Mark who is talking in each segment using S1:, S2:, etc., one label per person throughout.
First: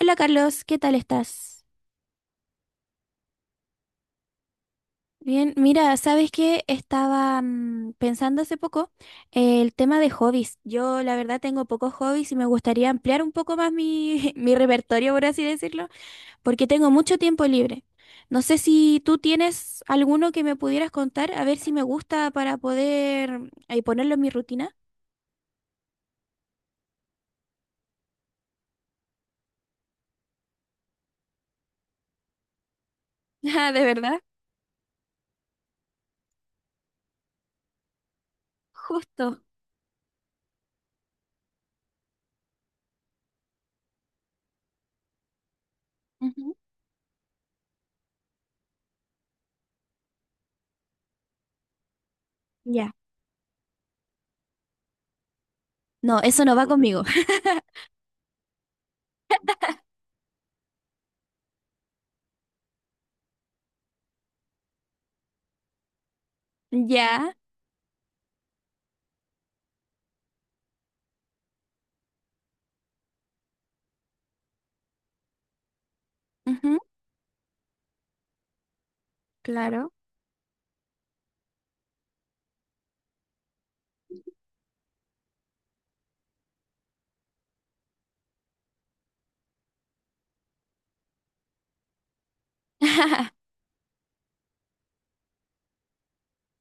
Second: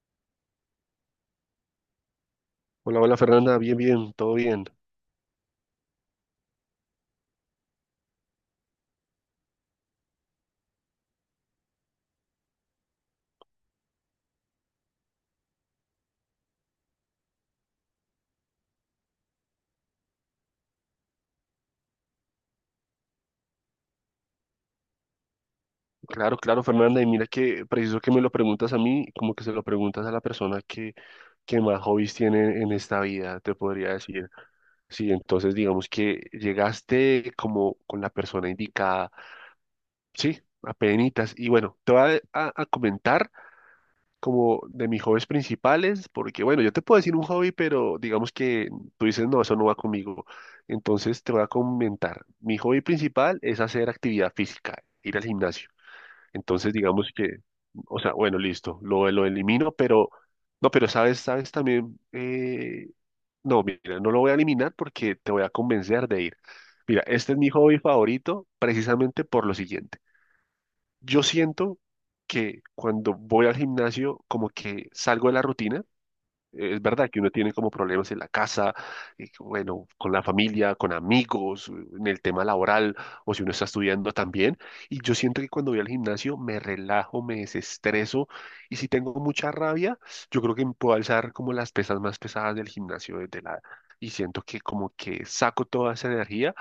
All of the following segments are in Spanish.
S1: Hola Carlos, ¿qué tal estás?
S2: Hola, hola Fernanda, bien, bien, todo bien.
S1: Bien, mira, ¿sabes qué? Estaba pensando hace poco el tema de hobbies. Yo la verdad tengo pocos hobbies y me gustaría ampliar un poco más mi, mi repertorio, por así decirlo, porque tengo mucho tiempo libre. No sé si tú tienes alguno que me pudieras contar, a ver si me gusta para poder ponerlo en mi rutina.
S2: Claro, claro Fernanda, y mira que preciso que me lo preguntas a mí, como que se lo preguntas a la persona que más hobbies tiene en esta vida, te
S1: Ah, ¿de
S2: podría
S1: verdad?
S2: decir. Sí, entonces digamos que llegaste como con la persona indicada,
S1: Justo.
S2: sí, apenitas. Y bueno, te voy a, a comentar como de mis hobbies principales, porque
S1: Ujú.
S2: bueno, yo te puedo decir un hobby, pero digamos que tú dices, no, eso no va conmigo. Entonces te voy a comentar, mi hobby
S1: Ya.
S2: principal es hacer actividad física, ir al gimnasio.
S1: No, eso no va
S2: Entonces
S1: conmigo.
S2: digamos que, o sea, bueno, listo, lo elimino, pero no, pero sabes, sabes también, no, mira, no lo voy a eliminar porque te voy a convencer de ir. Mira, este
S1: Ya.
S2: es mi hobby favorito precisamente por lo siguiente. Yo siento que cuando voy al gimnasio, como que salgo de la rutina.
S1: Ujú.
S2: Es verdad que uno tiene como problemas en la casa, bueno,
S1: Claro.
S2: con la familia, con amigos, en el tema laboral, o si uno está estudiando también. Y yo siento que cuando voy al gimnasio me relajo, me desestreso. Y si tengo mucha rabia, yo creo que puedo alzar como las pesas más pesadas del gimnasio desde la... Y siento que como que saco toda esa energía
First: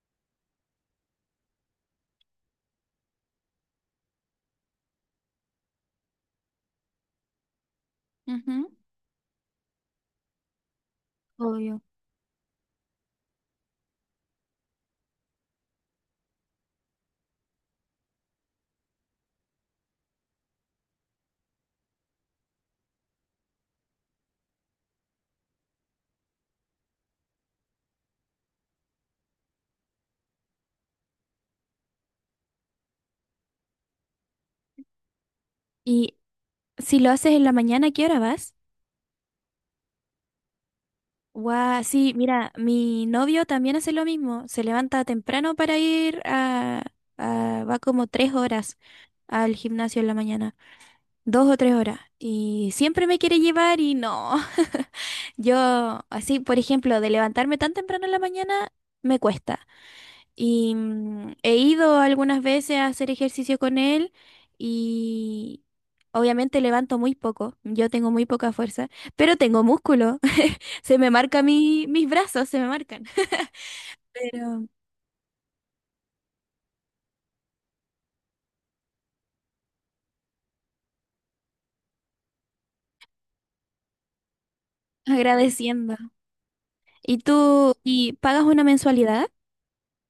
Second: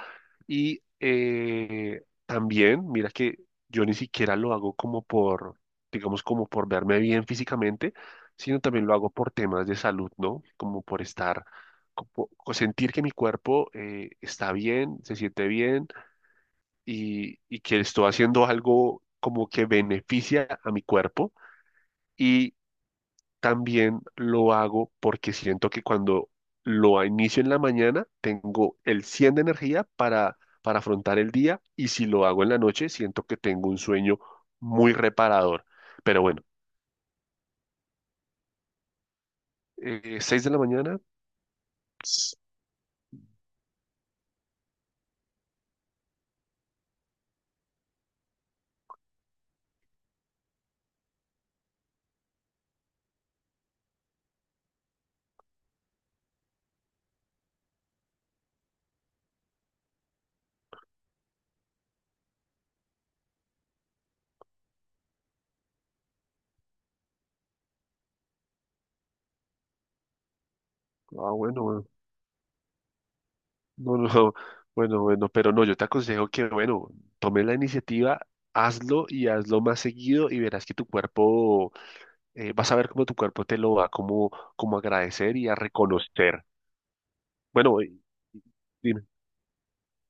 S2: y también, mira que yo ni siquiera lo hago como por, digamos, como por verme bien físicamente, sino
S1: Ujú.
S2: también lo hago por temas de salud, ¿no? Como por estar,
S1: Obvio.
S2: como, o sentir que mi cuerpo está bien, se siente bien y que estoy haciendo algo como que beneficia a mi cuerpo. Y también lo hago porque siento que cuando lo inicio en la mañana, tengo el 100 de energía para afrontar el día y si lo hago en la noche, siento que tengo un sueño muy reparador.
S1: Y
S2: Pero bueno,
S1: si lo haces en la mañana, ¿a ¿qué hora vas?
S2: 6 de la mañana,
S1: Guau, sí,
S2: ps,
S1: mira, mi novio también hace lo mismo. Se levanta temprano para ir a, va como 3 horas al gimnasio en la mañana. 2 o 3 horas. Y siempre me quiere llevar y no. Yo, así, por ejemplo, de levantarme tan temprano en la mañana, me cuesta. Y he ido algunas veces a hacer ejercicio con él y obviamente levanto muy poco. Yo tengo muy poca fuerza, pero tengo músculo. Se me
S2: ah,
S1: marca
S2: bueno, bueno,
S1: mis brazos, se me marcan.
S2: no, no,
S1: Pero
S2: bueno, bueno, pero no, yo te aconsejo que, bueno, tome la iniciativa. Hazlo y hazlo más seguido y verás que tu cuerpo, vas a ver cómo tu cuerpo te lo va como, como a agradecer y a
S1: agradeciendo.
S2: reconocer.
S1: ¿Y tú,
S2: Bueno,
S1: y
S2: y-
S1: pagas una
S2: dime.
S1: mensualidad?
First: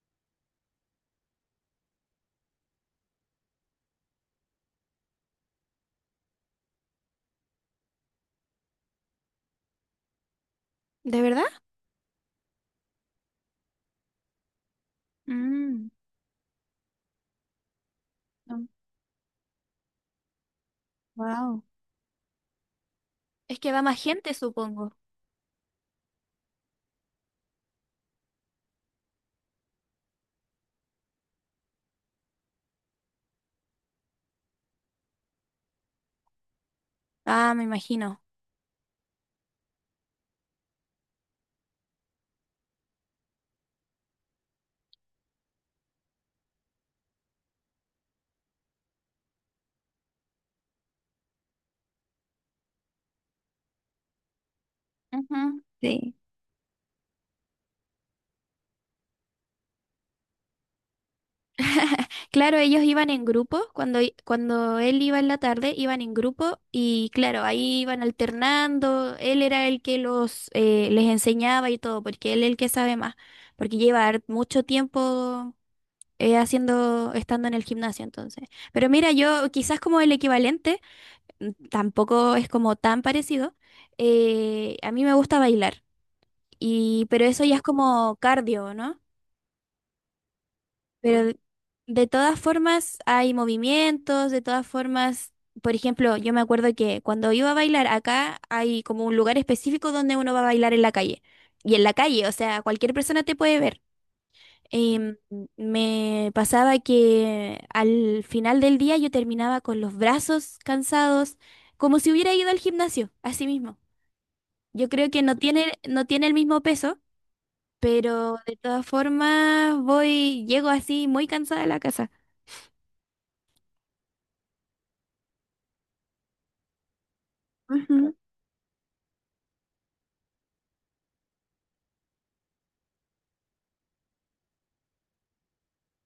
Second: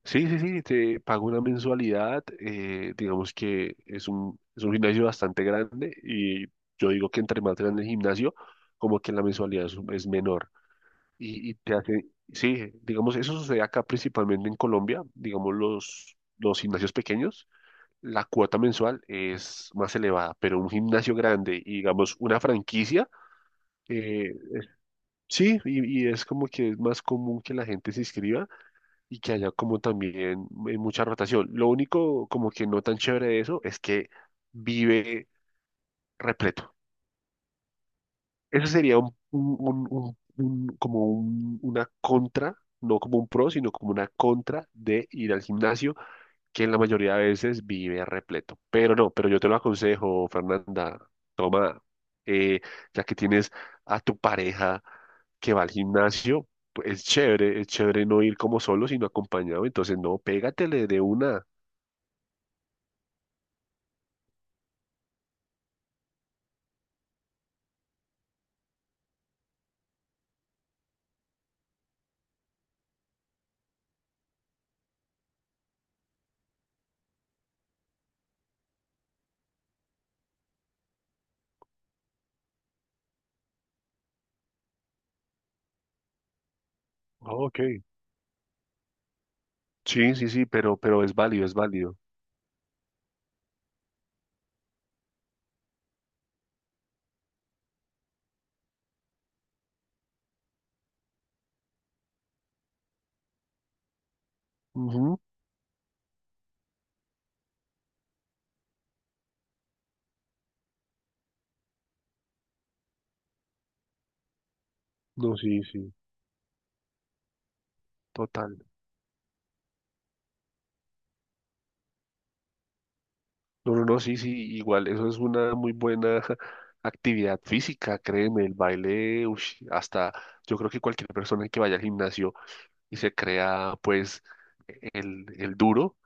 S2: Sí, sí, sí, te pago una mensualidad, digamos que es un gimnasio bastante grande y yo digo que entre más grande el gimnasio, como que la mensualidad es menor.
S1: ¿De verdad?
S2: Y te hace, sí, digamos, eso sucede acá principalmente en Colombia, digamos,
S1: Mm,
S2: los gimnasios pequeños, la cuota mensual es más elevada, pero un gimnasio grande
S1: wow.
S2: y digamos una franquicia,
S1: Es que va más
S2: eh,
S1: gente, supongo.
S2: sí, y es como que es más común que la gente se inscriba. Y que haya como también mucha rotación. Lo único como que no tan chévere de eso es que vive repleto.
S1: Ah, me imagino.
S2: Eso sería un, como una contra, no como un pro, sino como una contra de ir al gimnasio, que en la mayoría de veces vive repleto. Pero no, pero yo te lo aconsejo, Fernanda, toma, eh, ya que tienes a tu pareja que
S1: Ujú.
S2: va al
S1: Sí.
S2: gimnasio, pues, es chévere no ir como solo, sino acompañado. Entonces, no, pégatele de una.
S1: Claro, ellos iban en grupo, cuando, cuando él iba en la tarde, iban en grupo y claro, ahí iban alternando, él era el que los les enseñaba y todo, porque él es el que sabe más, porque lleva mucho tiempo haciendo, estando en el gimnasio entonces. Pero mira, yo quizás como el equivalente, tampoco es como tan parecido, a mí me gusta bailar, y, pero eso
S2: Oh,
S1: ya es
S2: ok.
S1: como cardio, ¿no?
S2: Sí, sí, sí, pero es
S1: Pero
S2: válido, es válido.
S1: de todas formas hay movimientos, de todas formas, por ejemplo, yo me acuerdo que cuando iba a bailar acá hay como un lugar específico donde uno va a bailar en la calle. Y en la calle, o sea, cualquier persona te puede ver. Em,
S2: Ujú.
S1: me pasaba que al final del día yo terminaba con los brazos cansados, como si hubiera ido al gimnasio, así mismo. Yo creo que
S2: No, sí, sí,
S1: no tiene el mismo peso, pero de
S2: total.
S1: todas formas voy, llego así muy cansada a la casa.
S2: No, no, no, sí, sí, igual, eso es una muy buena actividad física,
S1: Ujú.
S2: créeme, el baile, ush, hasta yo creo que cualquier persona que vaya al gimnasio y se crea, pues, el duro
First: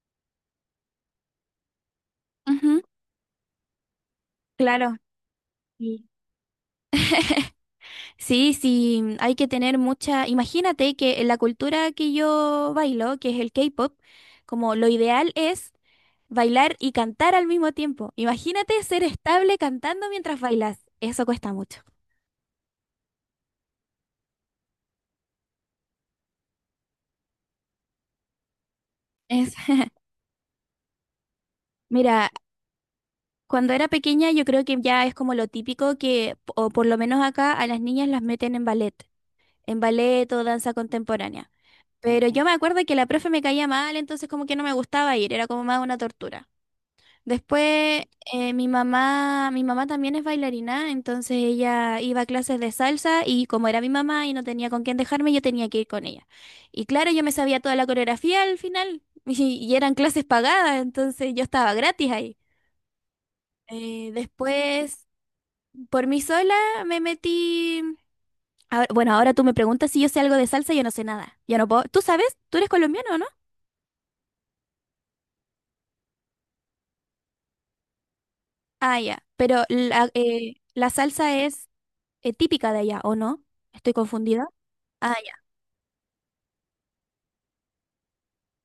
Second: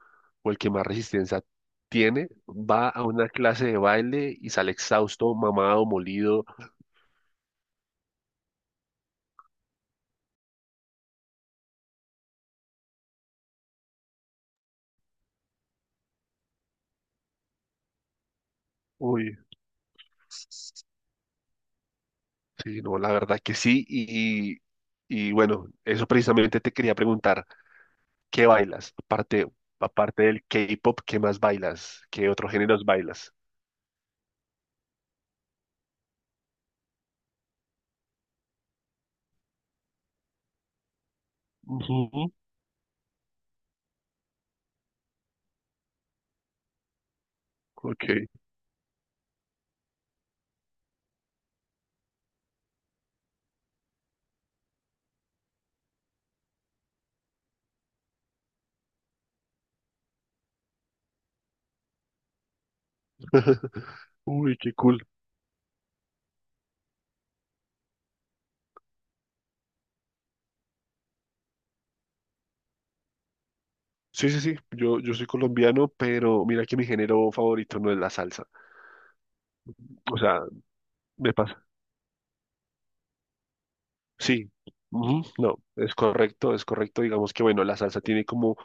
S2: o el que más resistencia tiene,
S1: Ujú,
S2: va a una clase de baile y sale
S1: claro.
S2: exhausto, mamado,
S1: Sí.
S2: molido.
S1: Sí, sí, hay que tener mucha. Imagínate que en la cultura que yo bailo, que es el K-pop, como lo ideal es bailar y cantar al mismo tiempo. Imagínate ser
S2: Uy.
S1: estable cantando mientras bailas. Eso cuesta mucho.
S2: Sí, no, la verdad que sí. Y bueno, eso precisamente te quería preguntar, ¿qué bailas? Aparte,
S1: Es...
S2: aparte del K-pop, ¿qué más bailas? ¿Qué
S1: Mira,
S2: otros géneros bailas?
S1: cuando era pequeña yo creo que ya es como lo típico que, o por lo menos acá, a las niñas las meten en ballet o danza contemporánea. Pero
S2: Ujú,
S1: yo me acuerdo que la profe me caía mal, entonces como que no me gustaba ir, era como más una tortura. Después
S2: ok.
S1: mi mamá también es bailarina, entonces ella iba a clases de salsa y como era mi mamá y no tenía con quién dejarme, yo tenía que ir con ella. Y claro, yo me sabía toda la coreografía al final y eran clases pagadas, entonces yo estaba gratis ahí.
S2: Uy, qué cool.
S1: Después, por mí sola me metí. Bueno, ahora tú me preguntas si yo sé algo de salsa, yo no sé nada. Yo no puedo. ¿Tú sabes? ¿Tú eres colombiano, o no?
S2: Sí, sí, sí. Yo soy colombiano, pero mira que mi género favorito no es la salsa.
S1: Ah, ya. Pero
S2: O sea,
S1: la
S2: me
S1: salsa
S2: pasa.
S1: es típica de allá, ¿o no? Estoy confundida.
S2: Sí.
S1: Ah,
S2: Ujú,
S1: ya.
S2: no, es correcto, es correcto. Digamos que bueno, la salsa tiene como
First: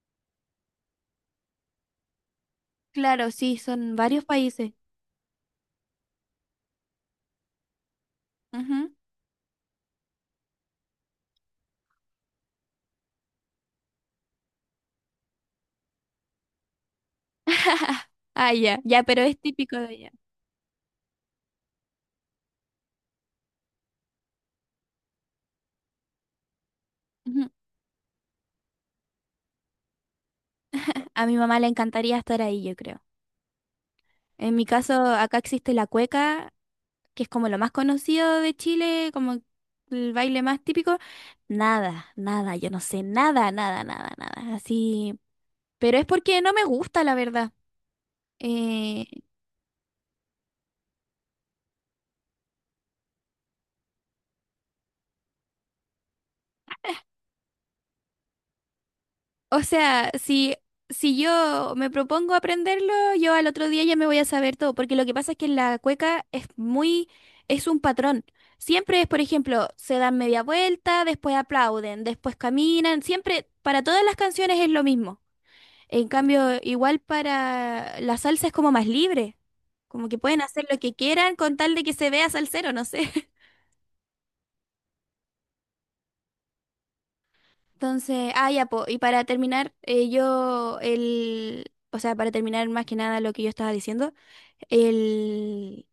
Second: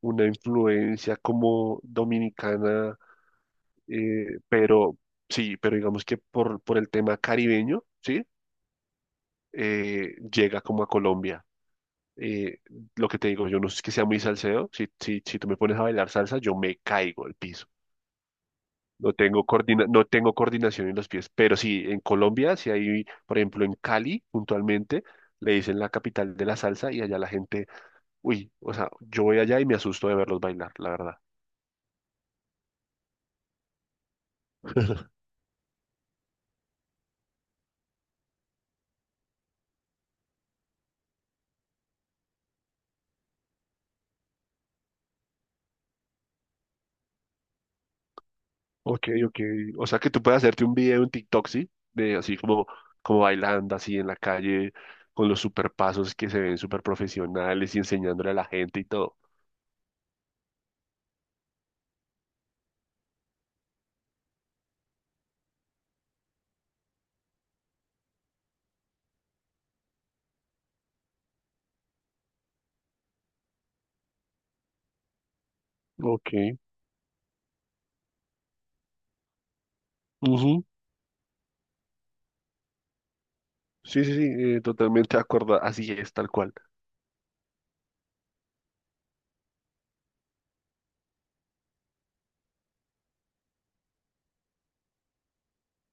S2: una influencia como dominicana.
S1: Claro, sí, son varios países.
S2: Pero sí, pero digamos que por el tema caribeño, ¿sí?
S1: Ujú.
S2: Llega como a Colombia. Eh, lo que te digo, yo no es que sea muy salseo. Si, si, si tú me pones a bailar salsa, yo me caigo al piso.
S1: Ah, ya. Ya,
S2: No
S1: pero es
S2: tengo
S1: típico de
S2: no
S1: allá.
S2: tengo coordinación en los pies. Pero sí, en Colombia, si hay, por ejemplo, en Cali, puntualmente, le dicen la capital de la salsa y allá la
S1: Ujú.
S2: gente, uy, o sea, yo voy allá y me asusto de verlos bailar, la verdad.
S1: A mi mamá le encantaría estar ahí, yo creo. En mi caso, acá existe la cueca, que es como lo más conocido de Chile, como el baile más típico. Nada, nada, yo no sé, nada, nada, nada, nada. Así. Pero es porque no me gusta, la verdad. Eh,
S2: Ok, ok. O sea que tú puedes hacerte un video en TikTok, ¿sí? De así como, como bailando así en la calle, con los super pasos que se ven súper profesionales y enseñándole a la gente y todo.
S1: O sea, si yo me propongo aprenderlo, yo al otro día ya me voy a saber todo, porque lo que pasa es que la cueca es muy, es un patrón. Siempre es, por ejemplo, se dan media vuelta, después aplauden, después caminan, siempre, para todas las canciones es lo mismo. En
S2: Ok.
S1: cambio, igual para la salsa es como más libre, como que pueden
S2: Ujú.
S1: hacer lo que quieran con tal de que se vea salsero, no sé.
S2: Sí, sí, sí, totalmente de acuerdo. Así es, tal cual.
S1: Entonces, ah, ya, po, y para terminar, o sea, para terminar más que nada lo que yo estaba diciendo. El,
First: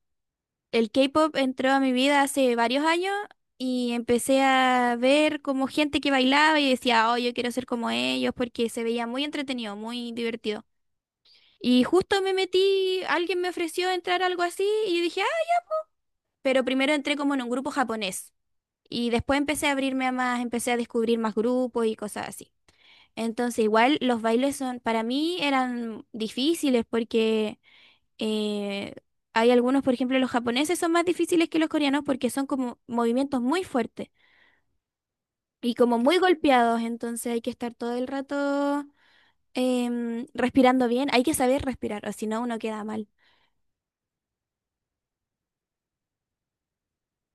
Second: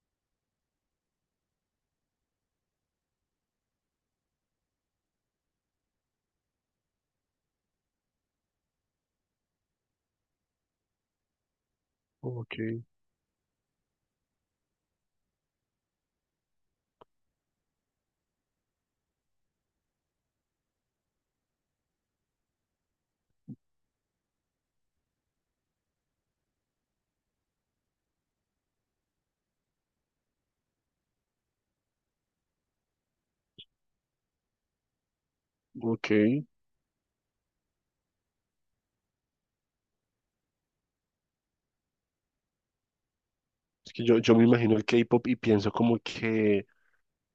S1: el K-pop entró a mi vida hace varios años y empecé a ver como gente que bailaba y decía, oh, yo quiero ser como ellos porque se veía muy entretenido, muy divertido. Y justo me
S2: Ok,
S1: metí, alguien me ofreció entrar a algo así y yo dije, ah, pero primero entré como en un grupo japonés y después empecé a abrirme a más, empecé a descubrir más grupos y cosas así. Entonces igual los bailes son, para mí eran difíciles porque. Eh, hay algunos, por ejemplo, los japoneses son más difíciles que los coreanos porque son como movimientos muy fuertes y como
S2: ok.
S1: muy golpeados, entonces hay que estar todo el rato respirando bien, hay que saber respirar, o si no uno queda mal.
S2: Es que yo me imagino el K-pop y pienso como que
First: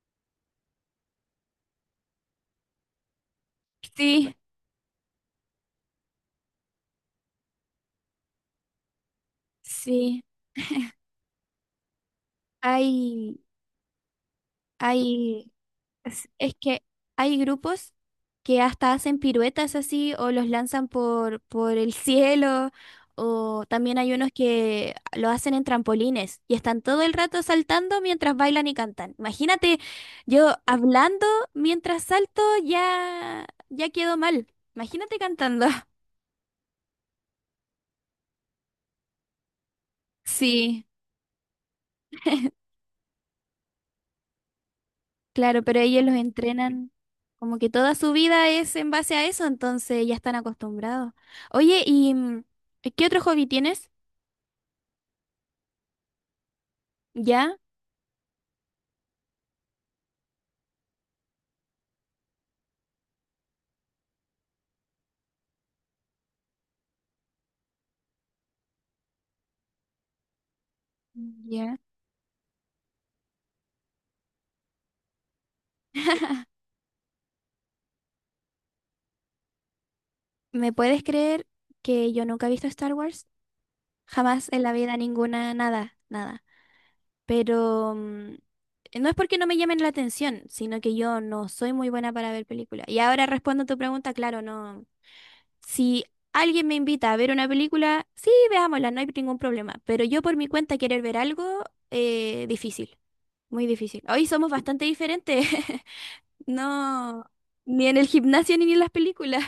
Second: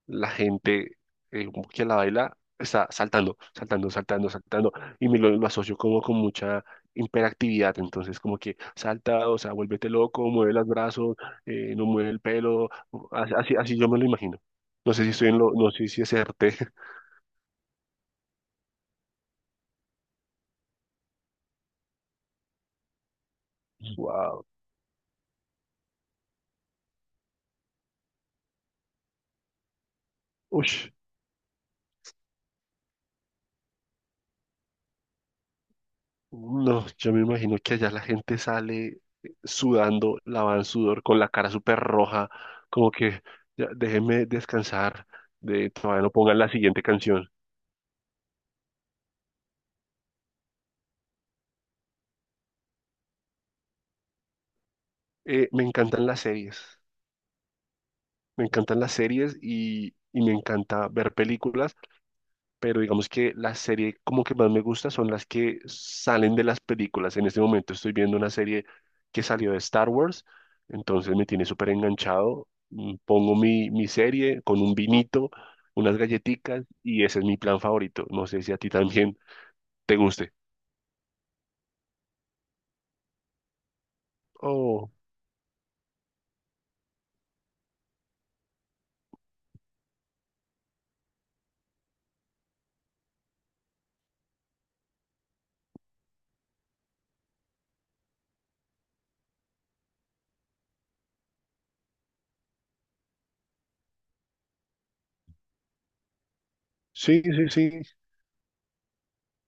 S2: la gente eh, que la baila está saltando, saltando, saltando,
S1: Sí,
S2: saltando, y me lo asocio como con mucha hiperactividad, entonces como que salta, o sea, vuélvete
S1: sí,
S2: loco, mueve los brazos, no mueve el pelo, así,
S1: hay,
S2: así, así yo me lo imagino. No sé si estoy en lo,
S1: hay.
S2: no sé si
S1: Es
S2: acerté.
S1: es que hay grupos que hasta hacen piruetas así o los lanzan por el cielo o también hay unos
S2: Wow.
S1: que lo hacen en trampolines y están todo el rato saltando mientras bailan y cantan. Imagínate, yo
S2: Ush.
S1: hablando mientras salto ya, ya quedo mal. Imagínate cantando.
S2: No, yo me imagino que allá la gente sale sudando, lavan
S1: Sí,
S2: sudor, con la cara súper roja, como que ya, déjenme descansar,
S1: claro,
S2: de,
S1: pero
S2: todavía
S1: ellos
S2: no
S1: los
S2: pongan la siguiente
S1: entrenan
S2: canción.
S1: como que toda su vida es en base a eso, entonces ya están acostumbrados. Oye, ¿y qué otro hobby tienes?
S2: Me encantan las series,
S1: ¿Ya?
S2: me encantan las series y me encanta ver películas, pero digamos que la serie como que más me gusta son las que salen de las películas. En este momento estoy viendo una serie que salió de Star Wars, entonces me tiene súper
S1: Ya.
S2: enganchado. Mm, pongo mi, mi serie con un vinito, unas galletitas y ese es mi plan favorito. No sé si a ti también te guste.
S1: ¿Me puedes creer que yo nunca he visto Star Wars? Jamás en la
S2: Oh,
S1: vida ninguna, nada, nada. Pero no es porque no me llamen la atención, sino que yo no soy muy buena para ver películas. Y ahora respondo a tu pregunta, claro, no. Si alguien me invita a ver una película, sí, veámosla, no hay ningún problema. Pero yo por mi cuenta querer ver algo, difícil, muy difícil. Hoy somos bastante diferentes.
S2: sí,
S1: No,
S2: sí, sí.
S1: ni en el gimnasio ni en las películas.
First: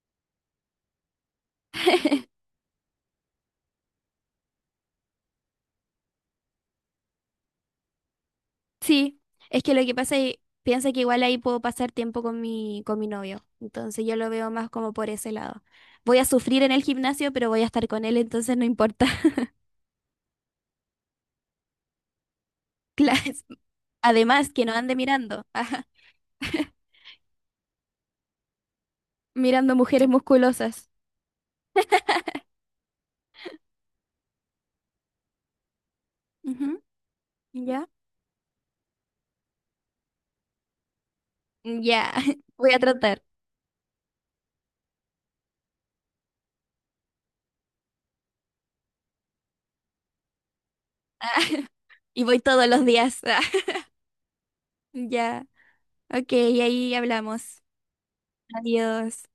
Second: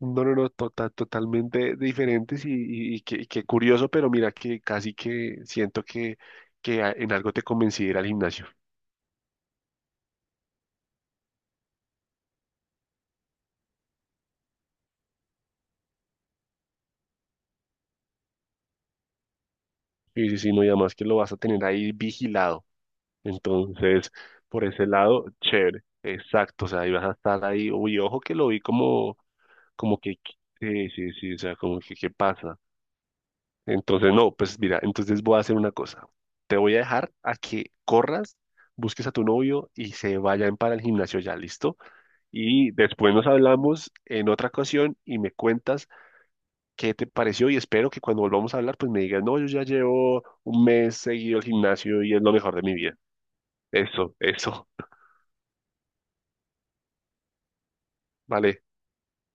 S2: No, no, no, totalmente diferentes y, y qué curioso, pero mira que casi que siento que en algo te convencí de ir al gimnasio.
S1: Sí, es que lo que pasa es, piensa que igual ahí puedo pasar tiempo con con mi novio, entonces yo lo veo más como por ese lado. Voy a sufrir en el gimnasio, pero voy a estar con él, entonces no importa.
S2: Sí, sí, sí, no, y además que lo vas a tener ahí vigilado.
S1: Claro, es-
S2: Entonces,
S1: Además, que
S2: por
S1: no
S2: ese
S1: ande
S2: lado,
S1: mirando,
S2: chévere,
S1: ajá,
S2: exacto, o sea, ibas a estar ahí, uy, ojo que lo vi como,
S1: mirando
S2: como
S1: mujeres
S2: que,
S1: musculosas.
S2: sí, sí, sí, o sea, como que, ¿qué pasa? Entonces, no, pues mira, entonces voy a hacer una cosa. Te voy a
S1: Ujú.
S2: dejar a que
S1: ¿Ya?
S2: corras, busques a tu novio y se vayan para el gimnasio ya, ¿listo?
S1: Ya,
S2: Y
S1: voy a
S2: después
S1: tratar.
S2: nos hablamos en otra ocasión y me cuentas qué te pareció y espero que cuando volvamos a hablar pues me digas, no, yo ya llevo 1 mes seguido al gimnasio y es
S1: Y
S2: lo
S1: voy
S2: mejor de
S1: todos
S2: mi
S1: los
S2: vida.
S1: días.
S2: Eso,
S1: Ya, ok, ahí hablamos.
S2: vale.
S1: Adiós.